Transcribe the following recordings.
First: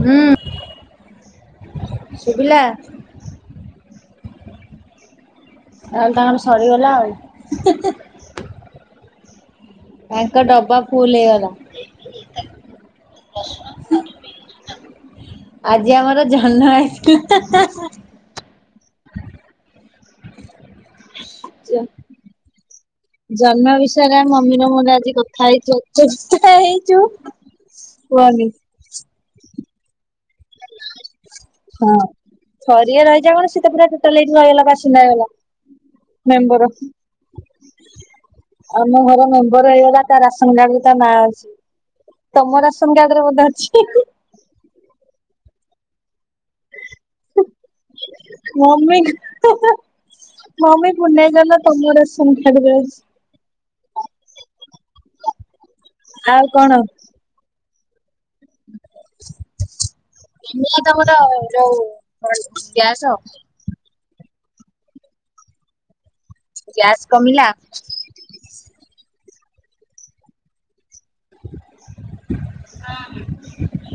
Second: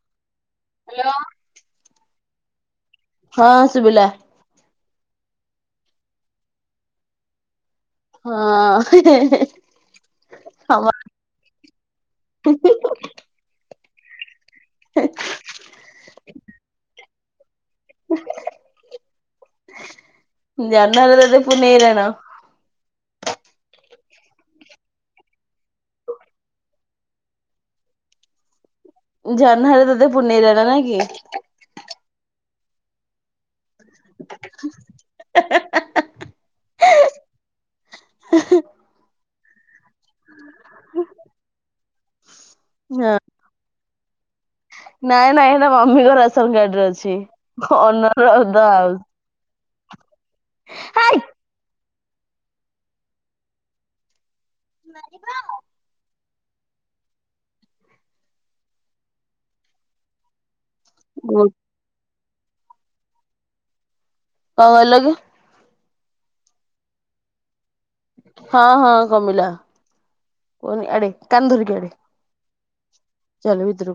ହୁଁ, ହ୍ୟାଲୋ। ଶୁଭିଲା? ହଁ ଶୁଭିଲା। ତାହେଲେ ତାଙ୍କର ସରିଗଲା ଆଉ। ହିଁ ହିଁ ହଁ, ହେ ହେ ହେ। ଆଙ୍କ ଡବା ଫୁଲ୍ ହେଇଗଲା। ଆଜି ଆମର ଜହ୍ନ ଆଇଥିଲା ଜହ୍ନ ଯେତେବେଳେ [inaudible] ଜହ୍ନ ବିଷୟରେ ମମି ର ମୋର ଆଜି କଥା ହେଇଚୁ [inaudible] [inaudible] ହେଇଚୁ। କୁହନି। ଜହ୍ନରେ ତତେ ପୁନେଇ ରାଣ ନା କି। ହଁ ଥରିଆ ରହିଚ ମାନେ ସେ ସେ ପୁରା ଟୋଟାଲେ ଏଠେ ରହିଗଲା ବାସିନ୍ଦା ହେଇଗଲା ମେମ୍ବର। ଆମ ଘର ମେମ୍ବର ହେଇଗଲା ତା ରାସନ କାର୍ଡରେ ତା ନା ଅଛି ତମ ରାସନ ହଁ। କାର୍ଡରେ ବୋଧେ ଅଛି। ହିଁ -ହିଁ। ନାଇଁ ନାଇଁ ହେଟା ମମିଙ୍କ ରାସନ୍ କାର୍ଡରେ ଅଛି। ଅନର ଅଫ ଦ ହାଉସ ମମିଙ୍କ ହେଁ -ହେଁ ମମି ହାଇ ପୁନେଇଁ ଜହ୍ନ ତମ ରାସନ୍ କାର୍ଡ ରେ ଅଛି। ନାଇ ଆଉ କଣ? କେମି-ଇଏ ତମର ଯଉ [unintelligible] ଗ୍ୟାସ। କଣ କହିଲ କି? ଗ୍ୟାସ୍ କମିଲା? ହଁ- ହଁ କମିଲା। ଚାଲ ଏଧରୁ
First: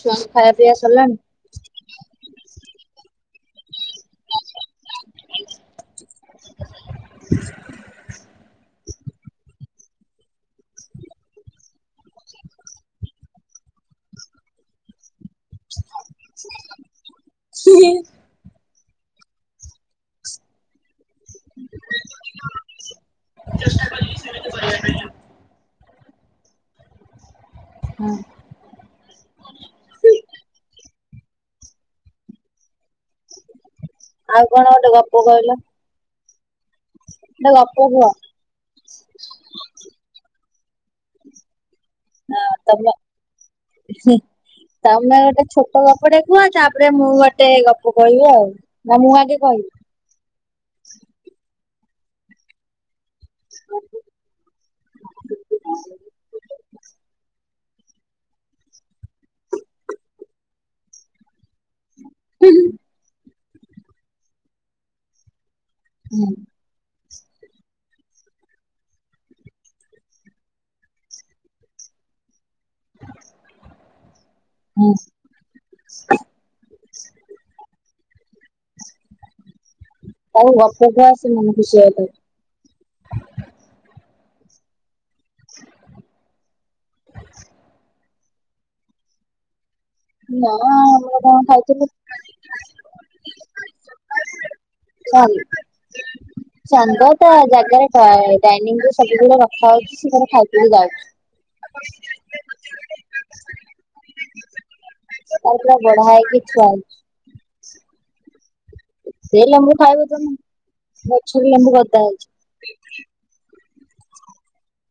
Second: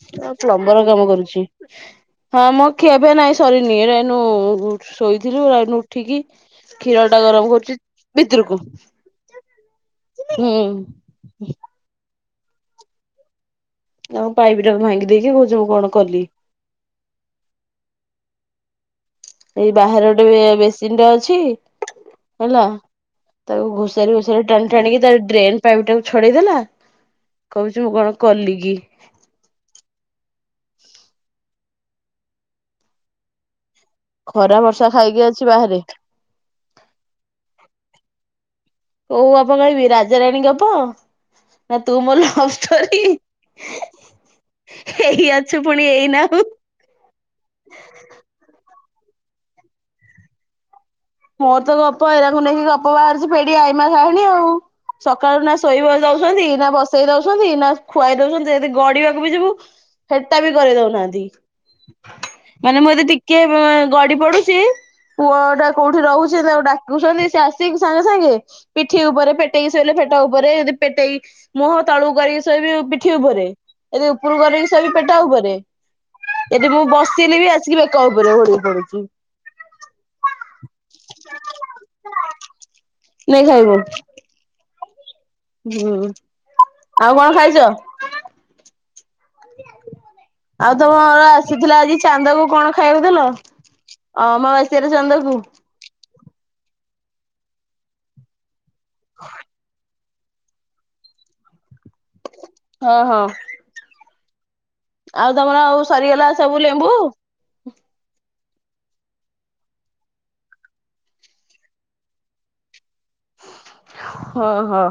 ଛୁଆଙ୍କୁ ଖାଇବା ପିଇବା ସରିଲାଣି ହଁ ମୁଁ ଖିଆ ପିଆ ନାଇଁ ସରିନି ଏରା ଏଇନୁ ଶୋଇଥିଲୁ ଆ ଏଇନୁ ଉଠିକି କ୍ଷୀର ଟା ଗରମ୍ କରୁଚି ହୁଁ। [inaudible] ସେ ହ ଏଇ ବାହାରେ ଗୋଟେ ବେ-ବେସିନ୍ ଟେ ଅଛି। ହେଲା ତାକୁ ଘୁଷାରୀ ଘୁଷାରି ଟାଣି ଟାଣିକି ତା ଡ୍ରେନ୍ ପାଇପ୍ ଟାକୁ ଛଡେଇଦେଲା କହୁଚି ମୁଁ କଣ କଲି କି। ଆଉ ଖରା କଣ ବର୍ଷା ଗୋଟେ ଗପ ଖାଇକି ଅଛି କହିଲ ବାହାରେ। [unintelligible] କଉ ଗପ କହିବି ରାଜାରାଣୀ ଗପ? ନା ତୁ ମୋ ତମେ ଲଭଷ୍ଟୋରି। ତମେ ଗୋଟେ ଛୋଟ ଗପ ଟେ ଏଇନା କୁହ ଚା ପରେ ମୁଁ ଗୋଟେ ଗପ କହିବି ଆଉ ନା ମୁଁ ଆଗେ କହିବି? ମୋର ତ ଗପ ଏରାକୁ ନେଇକି ଗପ ବାହାରୁଚି ଫେଡି ଆଇମା କାହାଣୀ ଆଉ ସକାଳୁ ନା ଶୋଇବା ଦଉସନ୍ତି ନା ବସେଇ ଦଉସନ୍ତି ନା ଖୁଆଇ ଦଉସନ୍ତି ଯଦି ଗଡିବାକୁ ବି ଯିବୁ ହେଟା ବି କରେଇ ଦଉନାହାନ୍ତି। ମାନେ ମୁଁ ଯଦି ଟିକେ ଗଡି ପଡୁଚି ପୁଅ ଟା କଉଠି ରହୁଚି ତାକୁ ଡାକ୍ କୁ ସନ୍ତି ସେ ଆସିକି ସାଙ୍ଗେ ସାଙ୍ଗେ ପିଠି ଉପରେ ପେଟେଇ ଶୋଇଲେ ପେଟ ଉପରେ ଯଦି ପେଟେଇ ମୁହଁ ତଳୁକୁ କରି ଶୋଇବି ପିଠି ଉପରେ ଏ ଦି ଉପରକୁ କରକି ସେ ବି ହୁଁ ପେଟ ଉପରେ ଏଠି ମୁଁ ବସେଲି ବି ଆସିକି ବେକ ଉପରେ ଓହଳି ପଡୁଚି। ଆଉ ଗପ ତ ଆସି ମନେ ଖୁସି ହେଇଥାଉ। [inaudible] ହୁଁ -ଆଉ କଣ ଖାଇଚ? ନା ଆଉ ଆମର ତମର କଣ ଆସିଥିଲା ଖାଇଥିଲୁ ଆଜି ଚାନ୍ଦ କୁ କଣ ଖାଇବାକୁ ଦେଲ? ଅମାବାସ୍ୟା ରେ ଚାନ୍ଦକୁ ସରି ଚାନ୍ଦ ଟା ଜାଗାରେ ଡାଇନିଂ ରୁ ସବୁବଳେ ରଖା ହଉଚି। ସେ ତାର ଖାଇ ପିଇକି ଯାଉଚି। [inaudible] ହଁ, ହଁ। ଆଉ ତାର ତୋମର ପୁରା ଆଉ ବଢା ସରିଗଲା ହେଇକି ସବୁ ଥୁଆ ଲେମ୍ବୁ? ହେଇଛି ସେ ଲେମ୍ବୁ ଖାଇବୁ ତୋମେ ଗଛରୁ ଲେମ୍ବୁ ଗଦା ହେଇଛି। ହଁ, ହଁ।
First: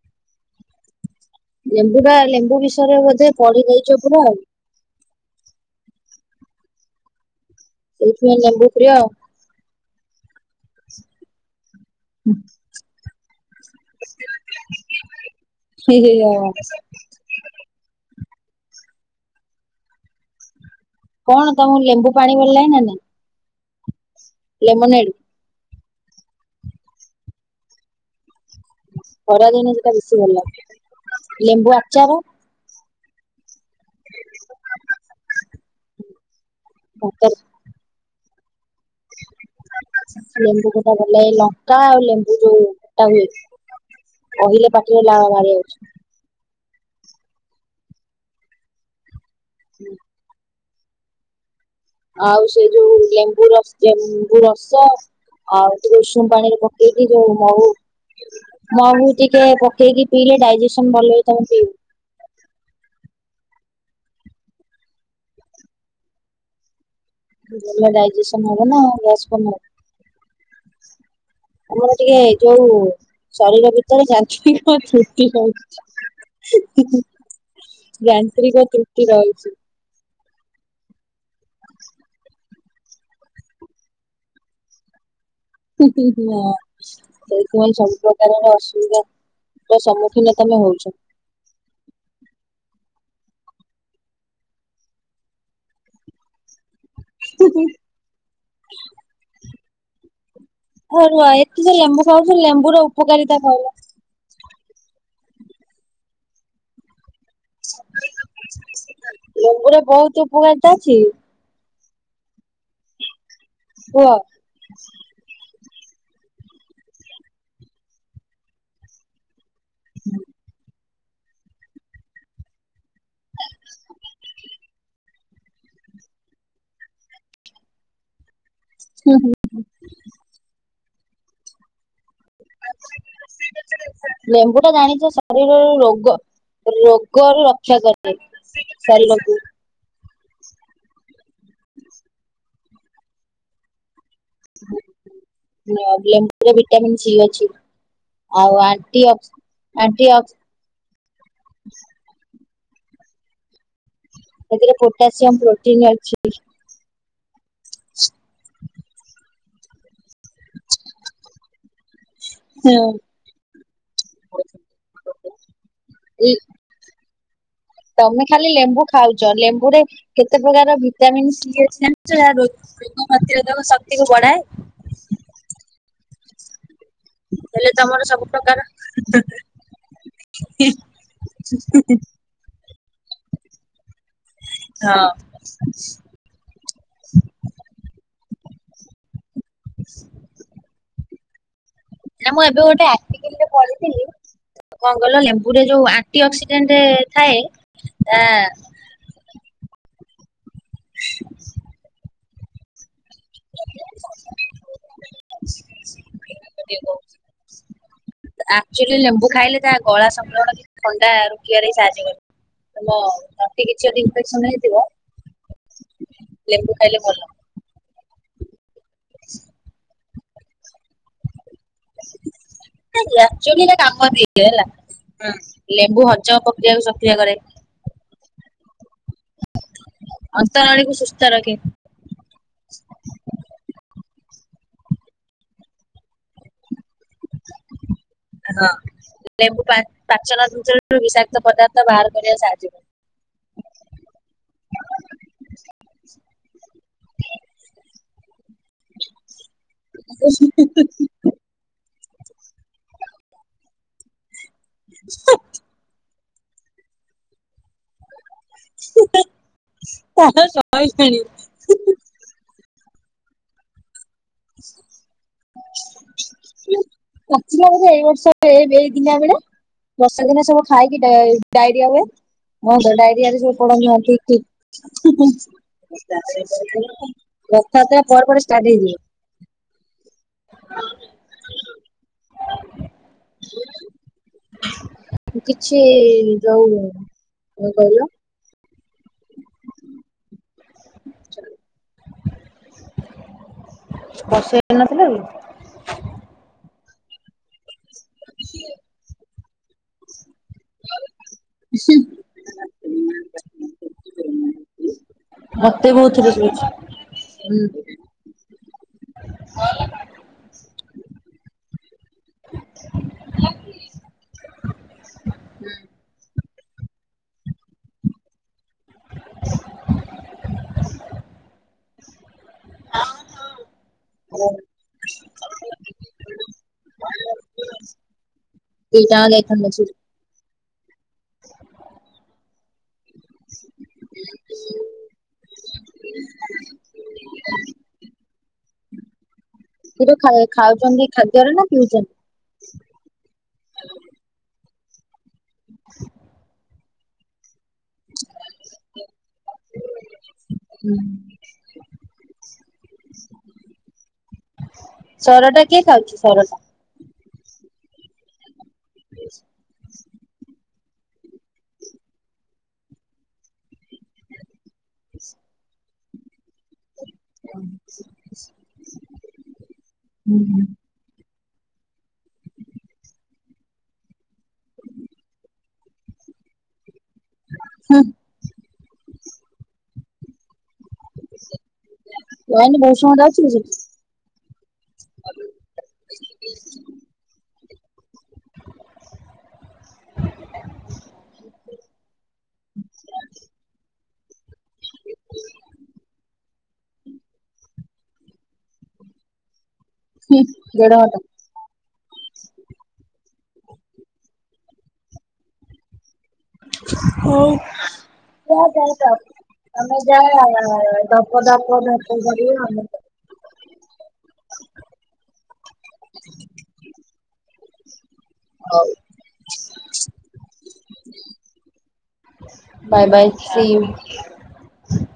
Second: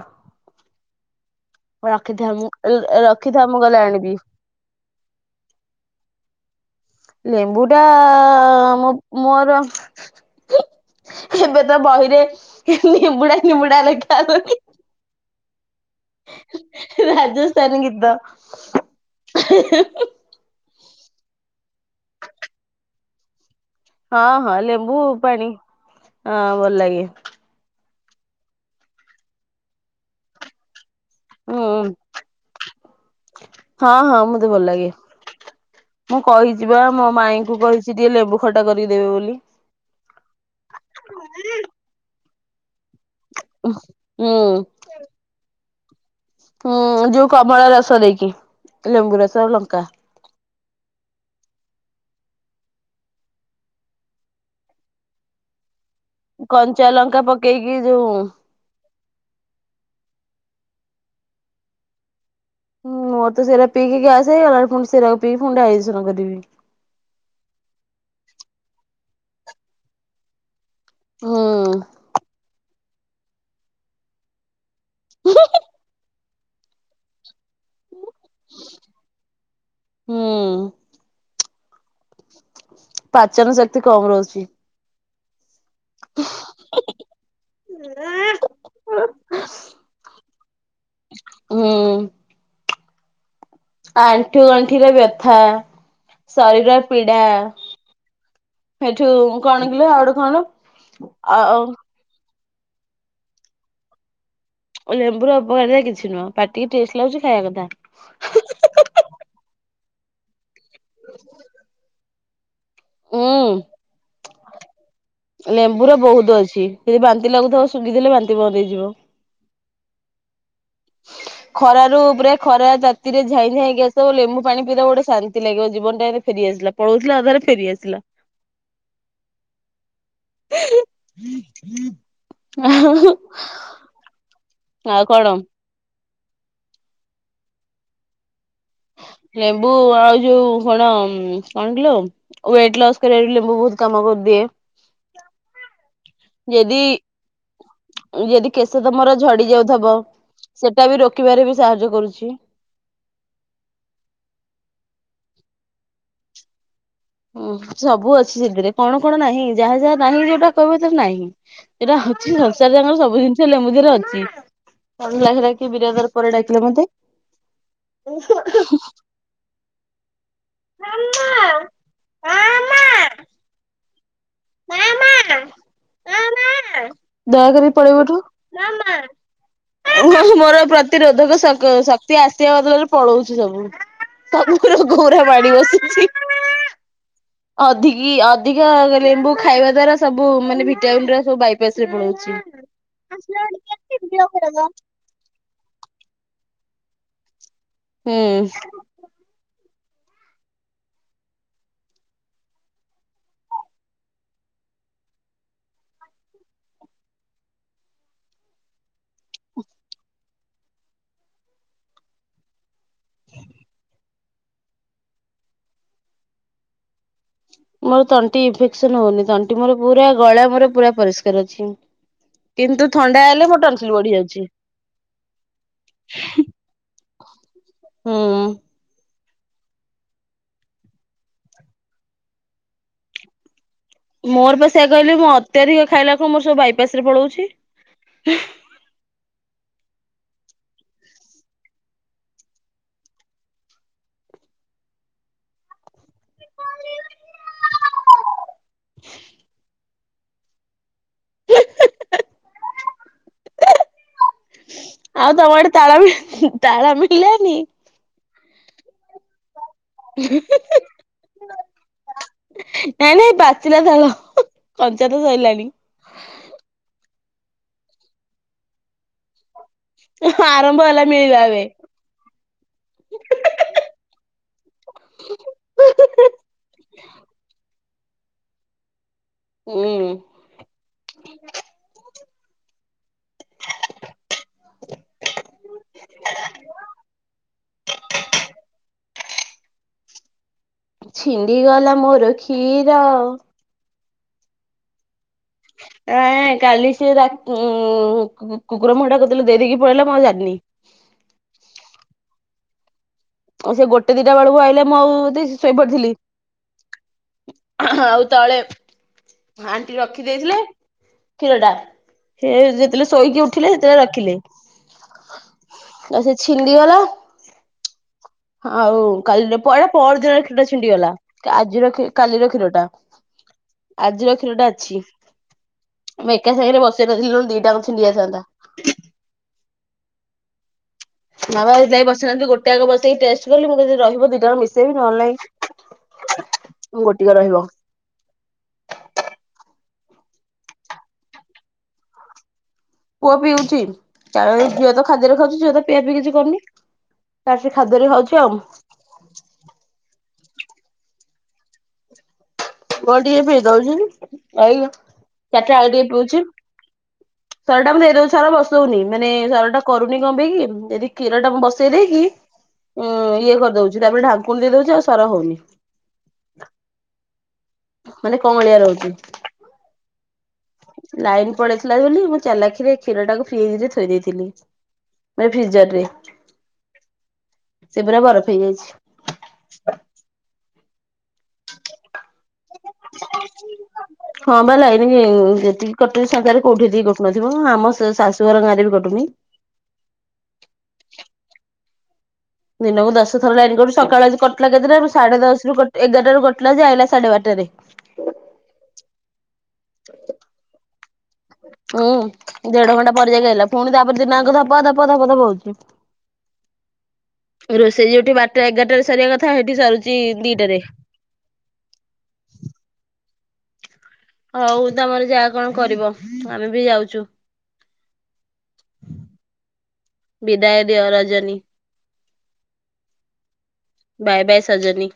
ଲେମ୍ବୁ ଟା ରଖିଥା ମୁଁ ଲେମ୍ବୁ ବିଷୟରେ ବୋଧେ ରଖିଥା ମୁଁ ପଢି ଗଲେ ଦେଇଚ ଆଣିବି ପୁରା। ଲେମ୍ବୁ ଟା ସେଇଥିପାଇଁ ଲେମ୍ବୁ ପ୍ରିୟ ମୋ ଆଉ ମୋର ଏବେ ତ ବହିରେ ନିମ୍ବୁଡା ନିମ୍ବୁଡା ଲେଖା ହେଲାଣି। ହି, ହି ଆଉ କଣ? ରାଜସ୍ଥାନ ଗୀତ। କଣ ତୋମକୁ ଲେମ୍ବୁ ପାଣି ଭଲ ଲାଗେ ନା ନାଇ? ହଁ, ହଁ ଲେମ୍ବୁ ପାଣି, ହଁ ଭଲ ଲାଗେ। ଖରାଦିନେ ସେଟା ବେଶୀ ଭଲ ଲାଗେ। ହୁଁ ଲେମ୍ବୁ ଆଚାର? ହଁ, ହଁ ମୋତେ ଭଲ ଲାଗେ। ମୁଁ କହିଚି ବା ମୋ ଭାତରେ ମାଇଁଙ୍କୁ କହିଛି ଟିକେ ଲେମ୍ବୁ ଖଟା କରିକି ଦେବେ ବୋଲି। ଲେମ୍ବୁ ଖଟା ଭଲ ଲାଗେ। ଲଙ୍କା ଆଉ ଲେମ୍ବୁ ଯୋଉ ଟା ହୁଏ, ହୁଁ କହିଲେ ପାଟିରେ ଲାଳ ବାହାରି ଆଉଛି। ହୁଁ, ଯୋଉ କମଳା ରସ ଦେଇକି। ଲେମ୍ବୁ ରସ ଲଙ୍କ ସେଇଆ। ଆଉ ସେ ଯୋଉ ଲେମ୍ବୁ ର, ଲେମ୍ବୁ ରସ ଆଉ ଟିକେ ଉ ଷୁମ ପାଣି ରେ କଞ୍ଚା ପକେଇକି ଲଙ୍କା ଯୋଉ ମହୁ ପକେଇକି ଯୋଉ ମହୁ ଟିକେ ପକେଇକି ପିଇଲେ ଡାଇଜେସନ୍ ଭଲ ହେଇଥାଉ ପିଉ। ମୋର ତ ସେରା ପିଇକି ଗ୍ୟାସ୍ ହେଇଗଲା। ପୁଣି ସେରା କୁ ପିଇକି ଡାଇଯେସନ୍ କରିବି। ଭଲ ଡାଇଜେସନ୍ ହବ ନା। ଗ୍ୟାସ୍ [inaudible] ହଁ। ଆମର ଟିକେ ଯୋଉ ଶରୀର ଭିତରେ ଯାନ୍ତ୍ରିକ ତ୍ରୁଟି ରହୁଛି। ଯାନ୍ତ୍ରିକ ତ୍ରୁଟି ରହିଛି। ହଁ। [inaudible] ପାଚନ ଶକ୍ତି କମ ରହୁଛି। ହୁଁ, ହୁଁ, ହୁଁ, ନା। ସେଇଥିପାଇଁ ସବୁପ୍ରକାରର ଅସୁବିଧା ର ସମ୍ମୁଖୀନ ତୋମେ ହଉଛ। ହୁଁ ଆଣ୍ଠୁ ଗଣ୍ଠିର ବ୍ୟଥା। ଶରୀର ପୀଡା, ସେଠୁ କଣ କିଲୋ ଆଉ ଗୋଟେ କଣ? ହଉ ରୁଅ ଆଉ ଏତେ ଯେ ଲେମ୍ବୁ ଖାଉଛୁ, ଲେମ୍ବୁର ଉପକାରିତା କହିଲ? ଲେମ୍ବୁର ଉପକାରିତା କିଛି ନୁହଁ। ପାଟିକି ଟେଷ୍ଟ ଲାଗୁଚି ଖାଇବା କଥା। ଲେମ୍ବୁରେ ବହୁତ ଉପକାରିତା ଅଛି। କୁହ। ଲେମ୍ବୁ ର ବହୁତ ଅଛି ଯଦି ବାନ୍ତି ଲାଗୁଥିବ ଶୁଙ୍ଘି ଦେଲେ ବାନ୍ତି ବନ୍ଦ ହେଇଯିବ। ହ। ଖରାରୁ ପୁରା ଖରା ତାତିରେ ଝାଇଁ ଝାଇଁକି ଆସିବ ଲେମ୍ବୁ ପାଣି ପିଇଦବ ଗୋଟେ ଶାନ୍ତି ଲାଗିବ। ଜୀବନ ଟା ଏବେ ଫେରି ଆସିଲା। ପଳଉଥିଲା ଅଧା ରୁ ଫେରିଆସିଲା। ହୁଁ, ହୁଁ। [inaudible] ଆଉ। ଲେମ୍ବୁ ଟା ଜାଣିଚ କଣ ଶରୀରର ରୋଗ ରୋଗ ରୁ ରକ୍ଷା କରେ ଶରୀରକୁ। ଲେମ୍ବୁ ଆଉ ଯୋଉ କଣ ଉଁ, କଣ କିଲୋ ୱେଟ୍ ଲସ୍ କରିବାର ଲେମ୍ବୁ ବହୁତ କାମ କରିଦିଏ। ନ ଲେମ୍ବ ଯଦି ଭିଟାମନ୍ ସି ଅଛି ଯଦି ଆଉ କେଶ ଆଣ୍ଟି ତମର ଅ ଝଡି ଯାଉଥବ ଆଣ୍ଟି କ୍ସସି ସେଟା ବି ରୋକିବାରେ ବି ସାହାଯ୍ୟ କରୁଛି। ସେଥିରେ ପୋଟାସିୟମ ପ୍ରୋଟିନ ଅଛି। ହଁ ସବୁ ଅଛି ସେଥିରେ କଣ କଣ ନାହିଁ ଯାହା ଯାହା ନାହିଁ ଯୋଉଟା କହିବ ତରେ ନାହିଁ। ସେଟା ସଂସାର ଯାଙ୍କ ସବୁ ଜିନିଷ ଲେମ୍ବୁ ଦିହରେ ଅଛି। [unintelligible] ବିରାଧର ପରେ ଡାକିଲ ମତେ। ତମେ ଖାଲି ଲେମ୍ବୁ ଖାଉଛ ଲେମ୍ବୁରେ କେତେ ପ୍ରକାର ଭିଟାମିନ୍ ସି ଅଛି ଜାଣି ଛ ଏହା ରୋଗ ପ୍ରତିରୋଧକ ଶକ୍ତିକୁ ବଢାଏ। ମାଆମା ମାମାଆ ଦୟାକରି ପଳେଇବୁ ଏଠୁ। ସବୁ ମାମା। ମୋର ପ୍ରତିରୋଧକ ଶ ଶକ୍ତି ଆସିବା ବଦଳରେ ପଳଉଛି ସବୁ ସବୁୁକୁ ରୋଗ ଗୁଡା ମାଡି ବସୁଛି। ଅଧିକି ଅଧିକ ଲେମ୍ବୁ ଖାଇବା ଦ୍ଵାରା ସବୁ ମାନେ ଭିଟାମିନ ଗୁରା ବାଇ ନା ମୁଁ ଏବେ ଗୋଟେ [unintelligible] ଗଲ ଲେମ୍ବୁରେ ଯୋଉ ଆଣ୍ଟି ଅକ୍ସିଡେଣ୍ଟ ଥାଏ ହୁଁ ତା [unintelligible] ଏକ୍ଟୁଆଲୀ ଲେମ୍ବୁ ଖାଇଲେ ତା ଗଳା ସଂକ୍ରଣ କି ଥଣ୍ଡା ରୋକିବାରେ ହି ସାହାଯ୍ୟ କରିବ। ତମ ଛାତି କିଛି ଯଦି ଇନଫେକସନ ହେଇଥିବ ଲେମ୍ବୁ ଖାଇଲେ ଭଲ। ମୋର ତଣ୍ଟି ଇନଫେକ୍ସନ ହଉନି ତଣ୍ଟି ମୋର ପୁରା ଗଳା ମୋର ପୁରା ପରିଷ୍କାର ଅଛି। କିନ୍ତୁ ଥଣ୍ଡା ହେଲେ ମୋ ଆକଚୁଆଲିରେ ଟନସିଲ ବଢି କାମଦିଏ ଯାଉଛି ହେଲା ହଁ ଲେମ୍ବୁ ହଜମ ପ୍ରକ୍ରିୟାକୁ ସକ୍ରିୟ କରେ। ହଁ। ଅନ୍ତନଳୀକୁ ସୁସ୍ଥ ରଖେ। ମୋରପା ସେଇୟା କହିଲି ମୁଁ ଅତ୍ୟଧିକ ଖାଇଲାକୁ ମୋର ସବୁ ବାଇପାସରେ ପଳଉଛି। ହଁ। ଲେମ୍ବୁ ପା ପାଚନ ଯନ୍ତ୍ରରୁ ବିଷାକ୍ତ ପଦାର୍ଥ ବାହାର କରିବା ସାହାଯ୍ୟ [inaudible] ଆଉ ତମ ଆଡେ ତାଳ ମି ତାଳ ମିଳିଲାନି? ତାଳ ସଇଲାଣି। ନାଇଁ ନାଇଁ ପାଚିଲା ତାଳ। କଞ୍ଚା ତ ସଇଲାଣି ହ ପାଚିଲା ବୋଧେ ଏଇ ବର୍ଷ ଏଇ ଦିନା ବେଳେ ବର୍ଷାଦିନେ ସବୁ ଆରମ୍ଭ ଖାଇକି ହେଲା ଡା ମିଳିବା ଏବେ। ଡାଇରିଆ ହୁଏ ହଁ ତ ଡାଇରିଆ ରେ ସବୁ ପଡନ୍ତି ବାନ୍ତି ହୁଁ ରଥ ଯାତ୍ରା ପରେ ପରେ ଷ୍ଟାର୍ଟ ହେଇଯିବ। ହୁଁ [unintelligible] କିଛି ଯଉ କଣ କହିଲ ଛିଣ୍ଡି ଗଲା ମୋର କ୍ଷୀର। ବଶେଇ ନଥିଲକି। ଆ କାଲି ସେ ରା ଉଁ କୁକୁର ମୁହାଁ କଉଦିନ ଦେଇ ଦେଇକି ପଳେଇଲା ମୁଁ ଆଉ ଜାଣିନି। [inaudible] ଆଉ ସେ ଗୋଟେ ଦିଟା ବେଳକୁ ଆଇଲେ ମୁଁ ଆଉ ମତେ ଶୋଇପଡିଥିଲି। ବହୁତ ଥର ଶୁଭୁଛି। ହୁଁ ଆଉ ତଳେ ହାଣ୍ଟି ରଖି ଦେଇଥିଲେ। କ୍ଷୀର ଟା ସେ ଯେତେବେଳେ ଶୋଇକି ଉଠିଲେ ସେତେବେଳେ ରଖିଲେ। ଆଉ ସେ ଛିଣ୍ଡି ଗଲା। ଆଉ କାଲିରଟା ପହର୍ ଦିନରେ କ୍ଷୀରଟା ଛିଣ୍ଡିଗଲା ଆଜିର କ କାଲିର କ୍ଷୀର ଟା। ଆଜିର କ୍ଷୀରଟା ଅଛି। ଆମେ ଏକା ସାଙ୍ଗରେ ବସି ନଥିଲୁ ଦିଟା ଆଙ୍କ ଛିଣ୍ଡି ଯାଇଥାନ୍ତା। ଦି ଟା ଯାଙ୍କ ଯାଇଥାନ୍ତା ଛିଡି। ନାବା ଯାଇ ବସେଇନାହାନ୍ତି ଗୋଟେ ଆଗ ବସେଇ ଟେଷ୍ଟ କଲି ମୁଁ କହିଲି ଯଦି ରହିବ ଦୁିଇଟା ଆକ୍ ମିଶେଇବି ନହଲେ ନାଇ ଗୋଟିକ ରହିବ। କ୍ଷୀର ଖାଏ ଖାଉଛନ୍ତି ଖାଦ୍ୟରେ ନା ପିଉଛନ୍ତି? ପୁଅ ପିଉଛି କାର ଝିଅତ ଖାଦ୍ୟରେ ଖାଉଛି ଝିଅ ତ ପିଆ ପିଇ କିଛି କରୁନି। ତାର ସେ ଖାଦ୍ୟରେ ହୋଉଛି ଆଉ। [unintelligible] ପୁଅ ଟିକେ ପିଇ ଦଉଛି ଏଇ ସର ଟା ଚାରିଟା କିଏ ବେଳେ ଟିକେ ଖାଉଛି ପିଉଛି। ସର ଟା? ସର ଟା ମୁଁ ଦେଇ ଦଉଛି ସର ବସଉନି ମାନେ ସର ଟା କରୁନି କଣ ପାଇଁକି ଯଦି କ୍ଷୀର ଟା ମୁଁ ବସେଇ ଦେଇେକି ଉ ଇଏ କରିଦଉଛି ତାପରେ ଢାଙ୍କୁଣୀ ଦେଇଦଉଛି ଆଉ ସର ହଉନି। [unintelligible] ମାନେ କଅଁଳିଆ ରହୁଛି। ଲାଇନ ଲାଇନ ପଳେଇଥିଲା ବୋଲି ମୁଁ ଚାଲାଖିରେ କ୍ଷୀର ଟାକୁ ଫ୍ରିଜିରେ ଥୋଇ ଦେଇଥିଲି। ଫ୍ରିଜରରେ ସେ ପୁରା ବରଫ ହେଇଯାଇଛି। ଲାଇନ ବହୁତ ସମୟ ଯାଉଚି କି ସେଠୀ। ହଁ ବା ଲାଇନ ଯେତିକି କଟୁଛି ସତରେ କୋଉଠିି ଏତିକି କଟୁନଥିବ ଆମ ଶାଶୁ ଘର ଗାଁରେ ବି କଟୁନି। ଦିନକୁ ଦଶଥର ଲାଇନ କଟୁଚି ସକାଳ ଆଜି କଟଲାଯେ ଏଦେରେ ସାଢେ ଦଶ ରୁ କ ଏଗାରଟ ରେ କଟିଲା ଯେ ଆଇଲା ସାଢେ ବାରଟାରେ। ହୁଁ ଦେଢ଼ ଘଣ୍ଟା। ଉୁଁ ଦେଢ ଘଣ୍ଟା ପରେଯାକି ଆଇଲା ପୁଣି ତାପରେ ଦିନାଆଙ୍କ ଧପ ଧପ ଧପ ଧପ ହଉଛି। ରୋଷେଇ ଯୋଉଠି ବାରଟା ଏଗାରଟାରେ ସରିବା କଥା ସେଠି ତମେ ସରୁଛି ଯା ଦିଟାରେ। [unintelligible] ହଉ ତମର ଯା କଣ କରିବ ଆମେ ବି ଯାଉଛୁ। ବିଦାୟ ଦିଅ Rajani. Bye bye see you. Bye bye Sajani.